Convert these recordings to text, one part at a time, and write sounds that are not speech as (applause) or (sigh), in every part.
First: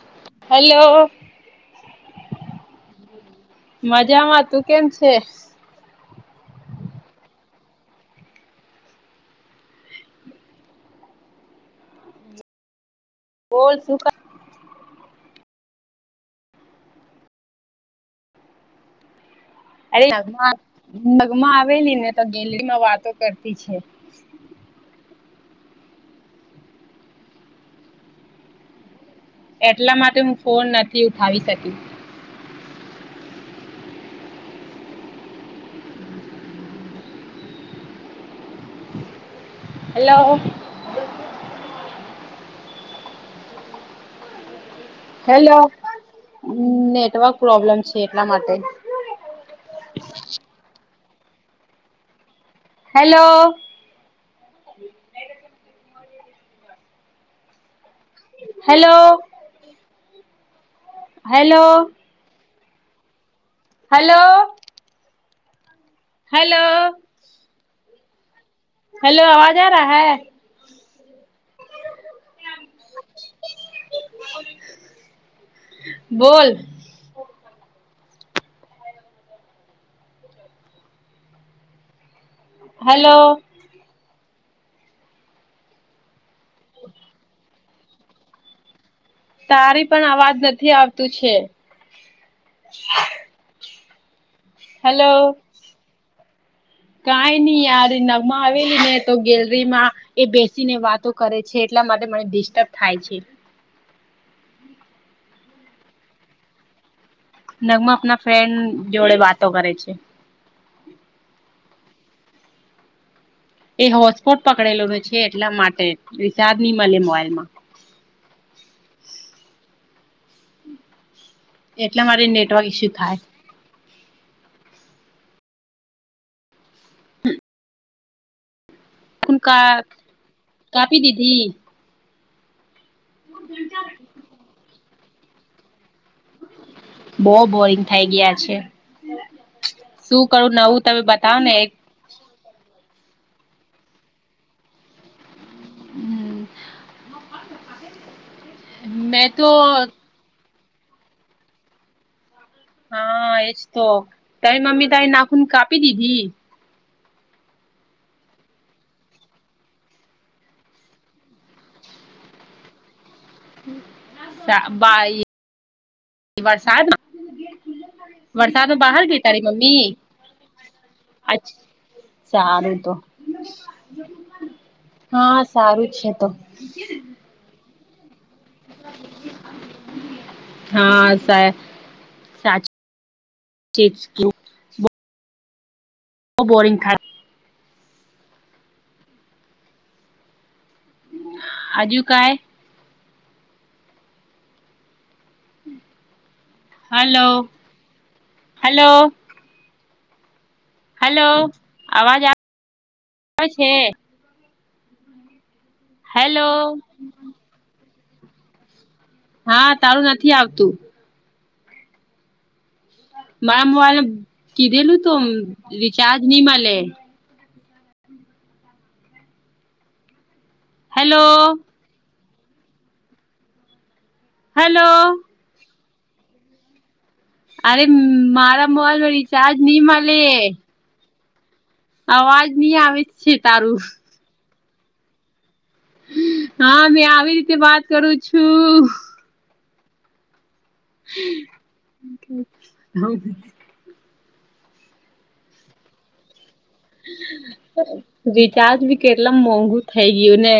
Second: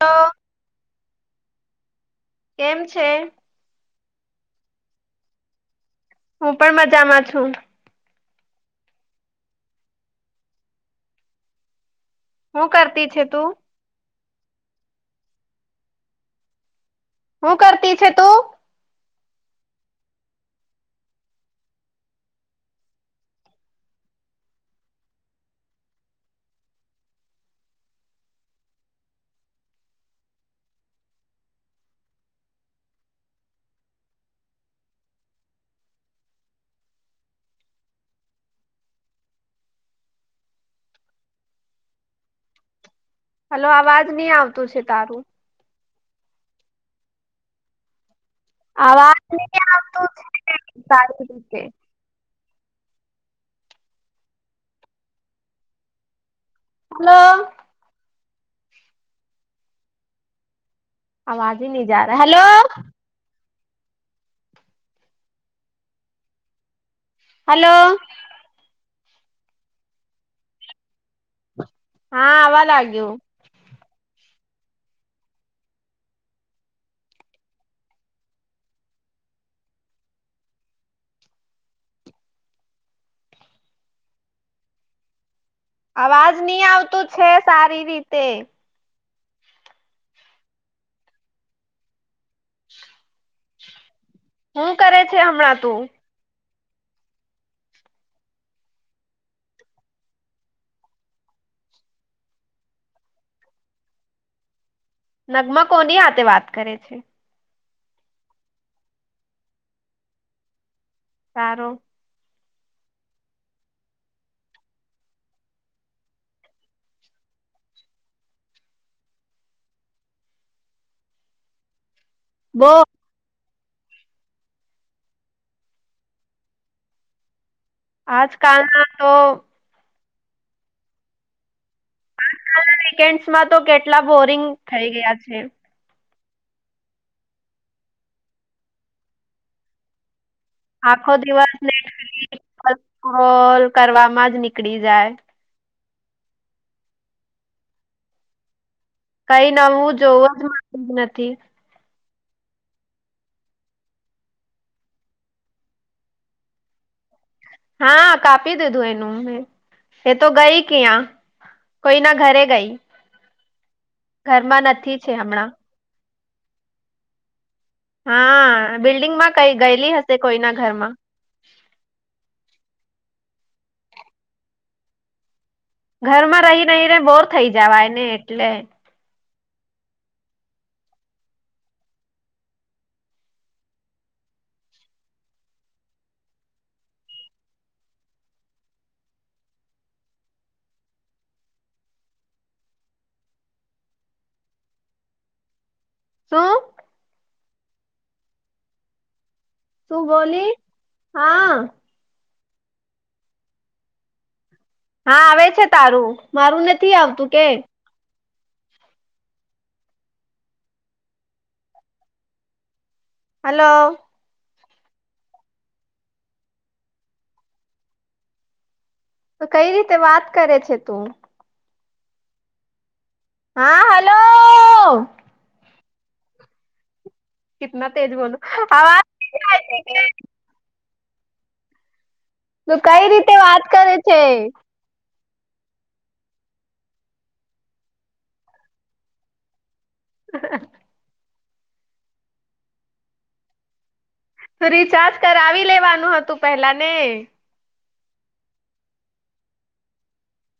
Hello hello કેમ છે મજામાં તું કેમ છે હું પણ મજામાં છું હું કરતી છે તું બોલ (unintelligible) હું કરતી છે તું અરે નગ નગમાં આવેલી ને તો ગેલરીમાં વાતો કરતી છે (unintelligible) એટલા માટે હું ફોન નથી ઉઠાવી શકી હેલો હલો અવાજ નહી આવતું છે તારું. હેલો, નેટવર્ક પ્રોબ્લેમ છે એટલા માટે. આવાજ ન આવું (unintelligible) હેલો. હલો. હેલો. આવાજ હેલો હ નહી જા રહા hello. Hello. Hello. Hello. Hello આવાજ આ રા હૈ? હા આવવા લાગ્યું. બોલ. હલો. અવાજ નહી આવતું છે સારી રીતે. તારી પણ અવાજ નથી આવતું છે. હું કરે છે હમણાં તું? કઈ નઈ યાર નમા આવેલી ને તો ગેલરી માં એ બેસીને વાતો કરે છે એટલા માટે મને ડિસ્ટર્બ થાય છે. નગમા કોની આ તે વાત કરે છે? નગમાં આપના ફ્રેન્ડ જોડે વાતો કરે છે. સારો. એ હોટ સ્પોટ પકડેલો છે એટલા માટે રિસાાર્દ નહી મળે મોાઈલમાં. એટલે મારી નેટવર્ક બો ઇસ્યુ થાય. આજકાલમાં તો હ કા કાપી દીઘી. આજકાલના વીકેન્ડમાં તો કેટલા બોરિંગ થઈ ગયા છે. બહ બોરિંગ થઈ ગયા છે. શું કરું નવ આખો દિવસ લેટ અલ્કો્રોલ કરવામાં જ નીકળી જાય. હમ. કઈ નવું જોવું જ માનું નથી. હા એ જ તો, તારી મમ્મી તારી નાખન કાપી દીધી? હા કાપી દીધું એનું મેં. એ તો ગઈ ક આ કોઈ ના ઘરે ગઈ. ઘરમાં નથી છે ભાઈ હમણાં. વરસાદમાં? વરસાદ હા ન બહાર જ બિલ્ડિંગમાં ત ર કઈ મમ્મી. ગયેલી હશે કોઈના ઘરમાં. સારું તો. હા સારું. છે તો ઘરમાં રહી રહીને બોર થઈ જવાયને એટલે. હા સા સાચ (unintelligible) બોરિગ થાય. હજુ કાય. શું? Hello hello. તું બોલી? હેલો હા. આવાજ આવે છે? હા આવે છે તારું હેલો મારું નથી આવતું કે? હા તારું નથી આવતું, મારા હલો. મોબાઈલ કીધેલું તો રિચાર્જ નહી મળે. તો કઈ રીતે વાત કરે છે? તું? હેલો! હલો, અરે કિતના તેજ બોલું મારા મોબાઈલ આવાજ નો નહીં રિચાર્જ જાય છે નઈ કે? મળે. અવાજ ની તું આવે કઈ છે રીતે વાત તારું કરે છે? હા મેં આવી રીતે વાત કરું છું. હ રિચાર્જ કરાવી લેવાનું હતું પેલા ને?? રિચાર્જ ભી કેટલા મોંઘુ થઇ ગયું ને?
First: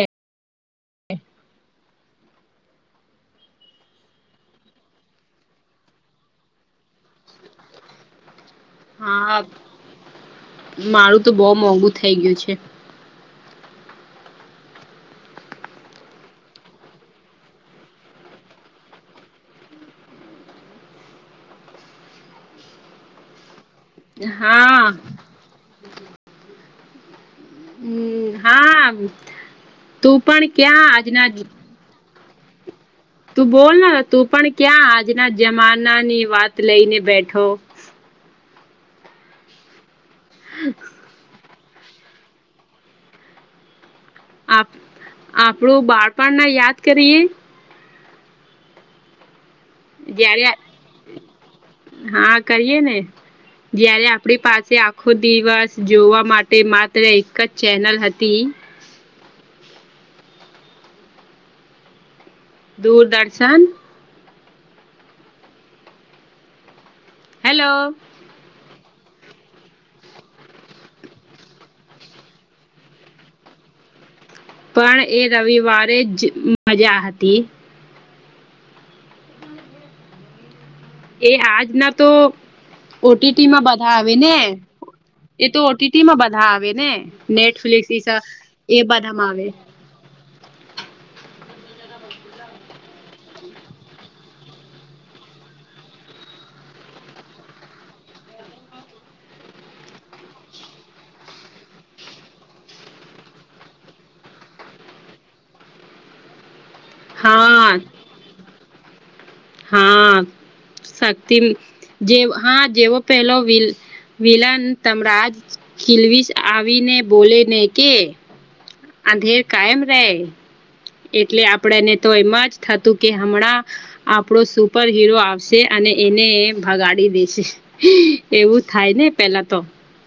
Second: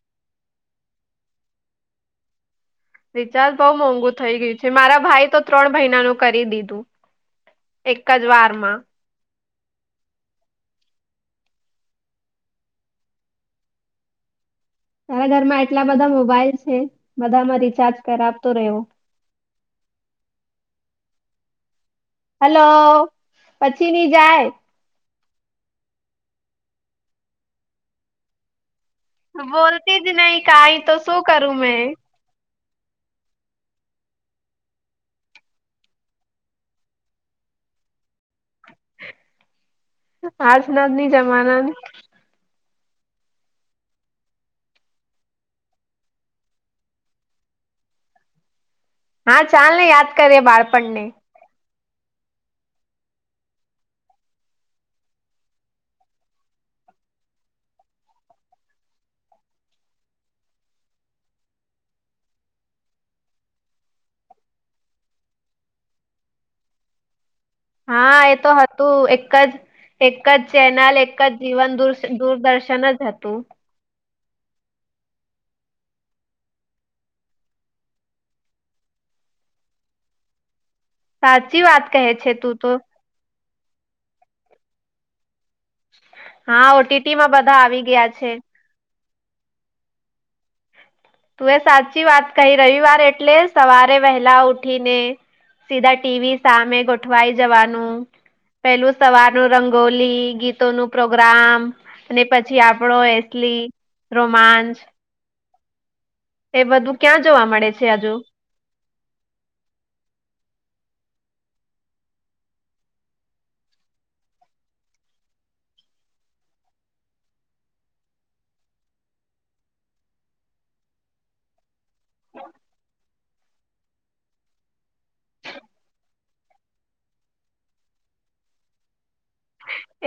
રિચાર્જ બઉ મોંઘુ થઈ ગયું છે. મારા ભાઈ તો ત્રણ મહિનાનું કરી દીધું. એક જ વાર માં. હા મારું તો બહુ મોંઘું થઈ ગયું છે. તાર ઘરમાં એટલા બધા મોબાઈલ છે. બધામાં રિચાર્જ કર આપતો રહ્યો. હલો પછી ની જાય? હા હમ હા બોલતી જ તું નહી પણ કઈ ક્યાં તો શું આજના કરું મેં? તું બોલ તું પણ ક્યાં આજના જમાના ની વાત લઈને બેઠો? હારજ નાદની જમાના ની આપ આપણું બાળપણના યાદ કરીએ? હા ચાલ ને યાદ કરીએ જયારે બાળપણને? હા કરીએ ને? જયારે આપણી પાસે આખો દિવસ જોવા માટે માત્ર એક જ ચેનલ હતી. દૂરદર્શન હેલો હા એ તો તું એક જ એક જ ચેનલ એક જીવન દુર દૂરદર્શન જ જતું. પણ એ રવિવારે જ મજા હતી. એ સાચી વાત આજના કહે તો છે તું તો ઓટીટીમાં બધા આવે ને એ તો ટીટીમાં બધા હા આવે ને ઓટીટીમાં બધા આવી નેટફ્લિકસ ગયા છે એ બધામાં આવે, તું એ સાચી વાત કહી, રવિવાર એટલે સવારે વહેલા ઉઠીને. સીધા ટીવી સામે ગોઠવાય જવાનું. પેલું સવારનું રંગોલી, ગીતો નું પ્રોગ્રામ. અને પછી આપડો એસલી રોમાંચ. એ બધું ક્યાં જોવા હા મળે છે, હજુ.? હા. શક્તિ જે, હા, જેવો પેલો વિ વિલન તમરાજ. કીલવીસ આવી ને, બોલે ને કે. અંધેર કાયમ રે. એટલે આપણેને તો એમાં જ થતું કે, હમણાં. આપણો સુપર હિરો આવશે, અને એને ભગાડી દેશે. એવું થાય ને પેલા તો.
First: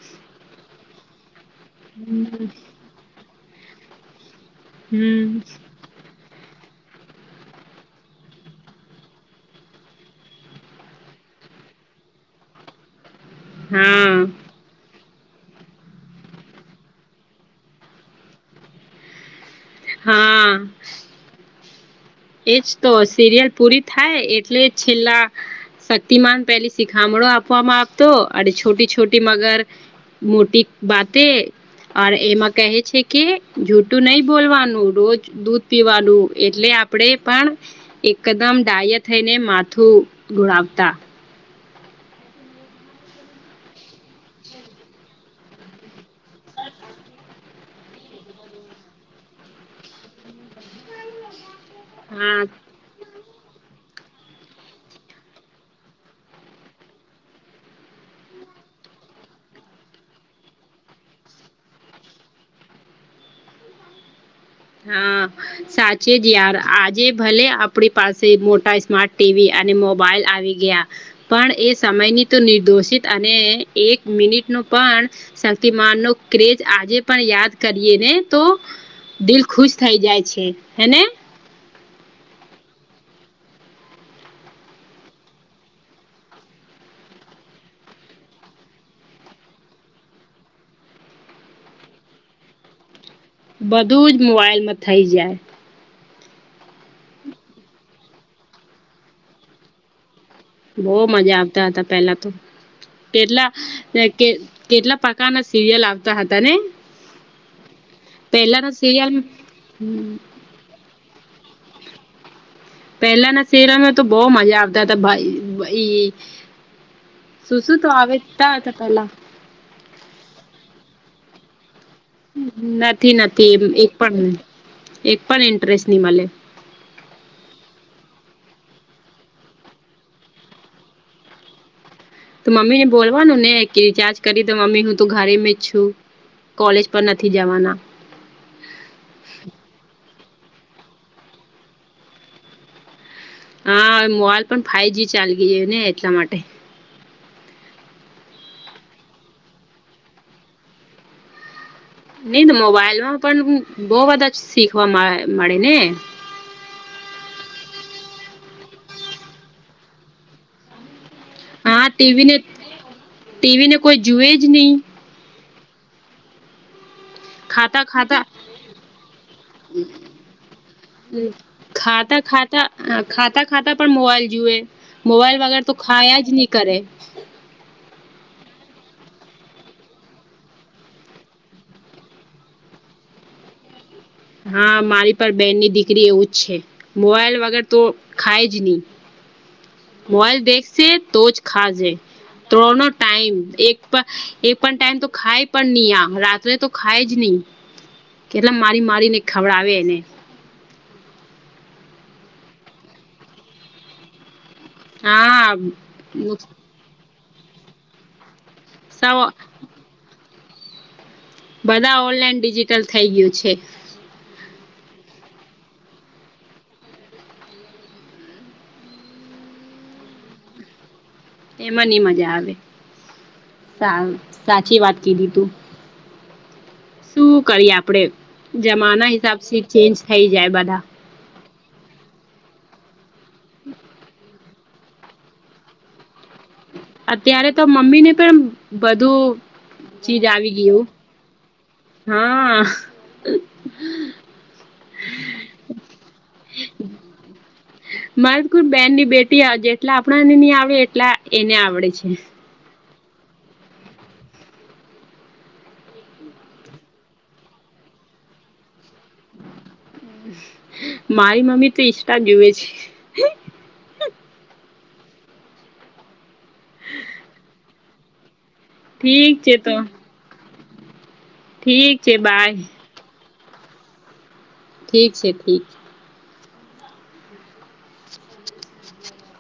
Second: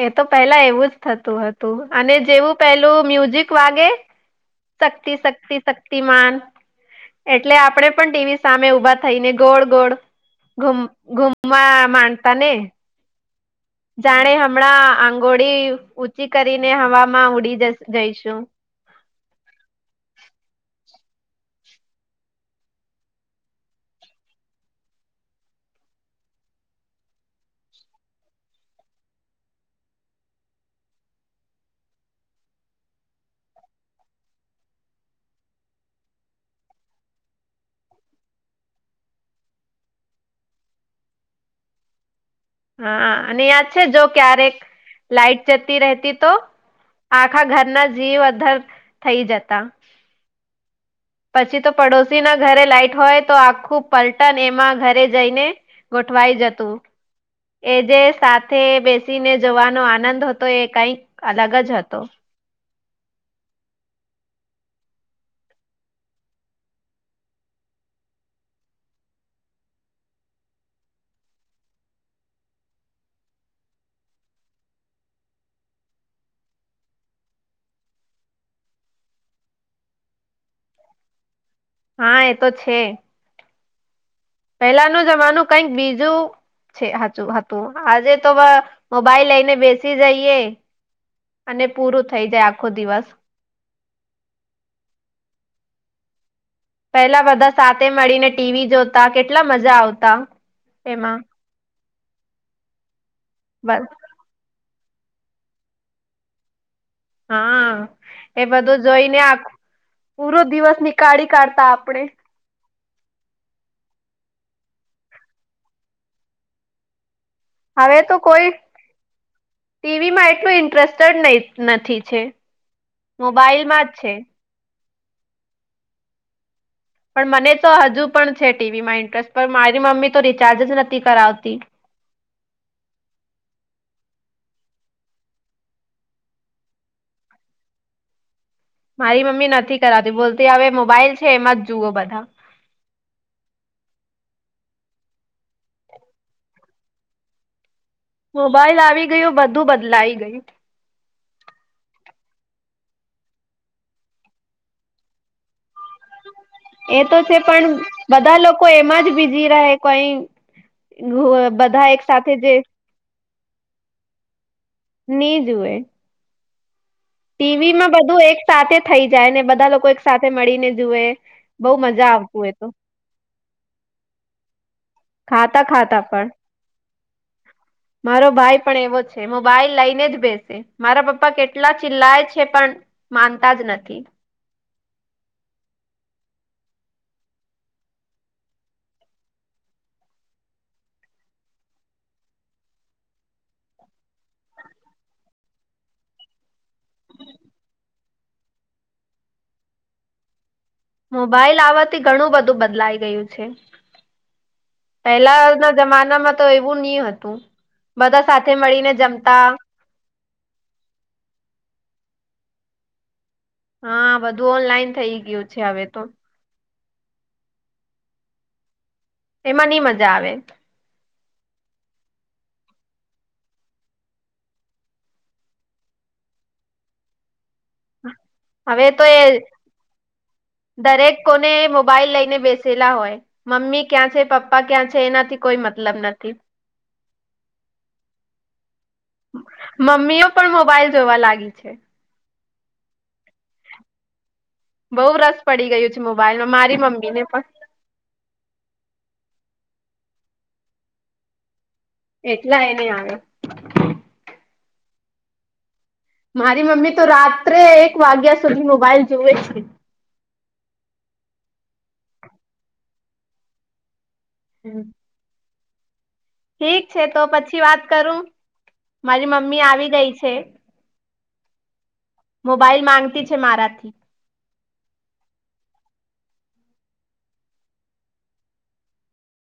એ તો પેલા એવું જ થતું હતું અને જેવું પેલું મ્યુઝિક વાગે. શક્તિ શક્તિ હમ શક્તિમાન. એટલે આપણેે પણ ટીવી સામે ઉભા થઈને ગોળ ગોળ. ઘુમ ઘુમવા માંડતા ને. હા જાણે હમણાં આંગોળી ઊંચી કરીને હવામાં ઉડી જ જઈશું. હા. એજ તો સિરિયલ પૂરી થાય એટલે છેલ્લા. શક્તિમાન પેલી શિખામણો આપવામાં આવતો અને છોટી છોટી મગર. મોટી બાતે. એમાં કહે છે કે, જુઠું નહી બોલવાનું, રોજ દૂધ પીવાનું એટલે આપ આપણે પણ એકદમ ડાય થઈને, માથું ધુણાવતા. હા, અને યાદ છે જો ક્યારેક લાઈટ જતી રહેતી તો? આખા ઘરના જીવ અદર થઈ જતા. પછી તો પડોશી ના હા ઘરે લાઈટ હોય. તો આખું પલટન એમાં ઘરે જઈને, ગોઠવાઈ જતું. એ જે સાથે બેસીને જોવાનો આનંદ હતો એ કંઈક અલગ જ હતો. હા. સાચે જ યાર, આજે ભલે આપડી પાસે મોટા સ્માર્ટ ટીવી અને મોબાઈલ આવી ગયા, પણ એ સમયની તો નિર્દોષિત અને એક મિનિટ નું પણ. શક્તિમાન નો ક્રેજ, આજે પણ યાદ કરીએ ને તો, દિલ ખુશ થઈ જાય છે, હે ને. હા એ તો છે. પહેલા નો જમાનું કઈક બીજું છે હજુ હતું આજે તો મોબાઈલ લઈને બેસી જઈએ. અને પૂરું થઈ જાય આખો દિવસ. બધું જ મોબાઈલમાં થઈ જાય. પેલા બધા સાથે મળીને, ટીવી જોતા કેટલા મજા આવતા. બહુ એમાં મજા આવતા હતા પેલા તો, કેરલા બસ. (unintelligible) કેટલા પ્રકારના સિરિયલ આવતા હતા ને. હા, એ પહેલાના બધું જોઈ સિરિયલ ને આખું હમ, પૂરો દિવસ ની કાળી કાઢતા આપણેે. પહેલાના શહેરામાં તો બહુ મજા આવતા હતા. શું શું હવે તો કોઈ આવતા હતા પેલા ટીવી માં એટલું ઇન્ટરેસ્ટેડ નથી છે. નથી નથી, એમ મોબાઈલમાં એક જ છે પણ એક પણ ઇન્ટરેસ્ટ ની મળે. પણ મને તો હજુ પણ છે ટીવી માં ઇન્ટરેસ્ટ પણ મારી મમ્મી તો રિચાર્જ જ નથી કરાવતી. તો મમ્મી ને બોલવાનું ને કે રિચાર્જ કરી તો મમ્મી હું તો ઘરે જ છું. કોલેજ પર નથી જવાના. મારી મમ્મી નથી કરાતી બોલતી હવે મોબાઈલ છે એમાં જ જુઓ બધા. હાવે મોબાઈલ પણ ફાઇવ જ ચાલ ગઈ ને એટલા માટે. મોબાઈલ આવી ગયો બધું બદલાઈ ગયું. નહી તો મોબાઈલ માં પણ બહ બધા શીખવા મળે ને. એ તો છે પણ બધા લોકો એમાં જ બીજીી રહે કોઈ હા, ટી વી ને ટી વી ને કોઈ જુએ જ નહી. નહી જુવે. ટી વી ખાતા માં બધું ખાતા એક સાથે થઈ જાય ને બધા લોકો એક સાથે મળીને જુએ બહુ મજા ખાતા આવતું એ ખાતા તો અહ ખાતા ખાતા પણ મોબાઈલ જુએ મોબાઈલ વગર ખાતા તો ખાતા ખાયા જ પણ નહી. કરે. મારો ભાઈ પણ એવો છે, મોબાઈલ લઈને જ બેસે. મારા પપ્પા કેટલા ચિલ્લાય છે પણ માનતા જ નથી. હા, મારી પર બેહેનની દીકરી એવું જ છે મોવાઈલ વગર તો ખાય જ નહી. મોબાઈલ દેશે તો જ ખાજે. ત્રનો ટાઈમ એક પા એક પણ ટાઈમ તો ખાય પણ નહી આમ રાત્રે તો ખાય જ નહી કેટલા મારી મારીને ખવડાવે એને. મોબાઈલ આવવાથી ઘણું બધું બદલાઈ ગયું છે. પહેલા હા ના જમાના માં તો એવું નહી હતું બધા સાથે મળીને સૌ જમતા. બધા ઓનલાઈન ડિજિટલ થઈ ગયું છે. હા, બધું ઓનલાઈન થઈ ગયું છે હવે તો. એમાં ની મજા આવે. એમાં ની મજા આવે સા-સાચી વાત કીધું તું. શું કરીએ આપડે હવે તો જમાના એ હિસાબથી ચેન્જ થઇ જાય બધા. દરેક કોને મોબાઈલ લઈને બેસેલા હોય. મમ્મી ક્યાં છે પપ્પા ક્યાં છે એનાથી કોઈ મતલબ નથી. અત્યારે તો મમ્મી ને પણ બધું ચીજ મમ્મીઓ પણ આવી ગ્યું. મોબાઈલ જોવા લાગી છે. હા. બઉ રસ પડી ગયું છે મોબાઈલમાં મારી મમ્મી ને પણ. મારે કોઈ બેનની બેટીયા જેટલા આપણાને નહી આવે એટલા એને આવડે છે. એટલા એને આવે. મારી મમ્મી તો રાત્રે એક વાગ્યા સુધી મોબાઈલ જોવે છે. મારી મમ્મી તો ઈન્સ્ટા જુવે છે. હમ્મ. ઠીક છે તો પછી વાત કરું. મારી ઠીક છે મમ્મી તો આવી ગઈ છે. ઠીક છે બાય મોબાઈલ માંગતી છે મારાથી. ઠીક છે, ઠીક. (unintelligible)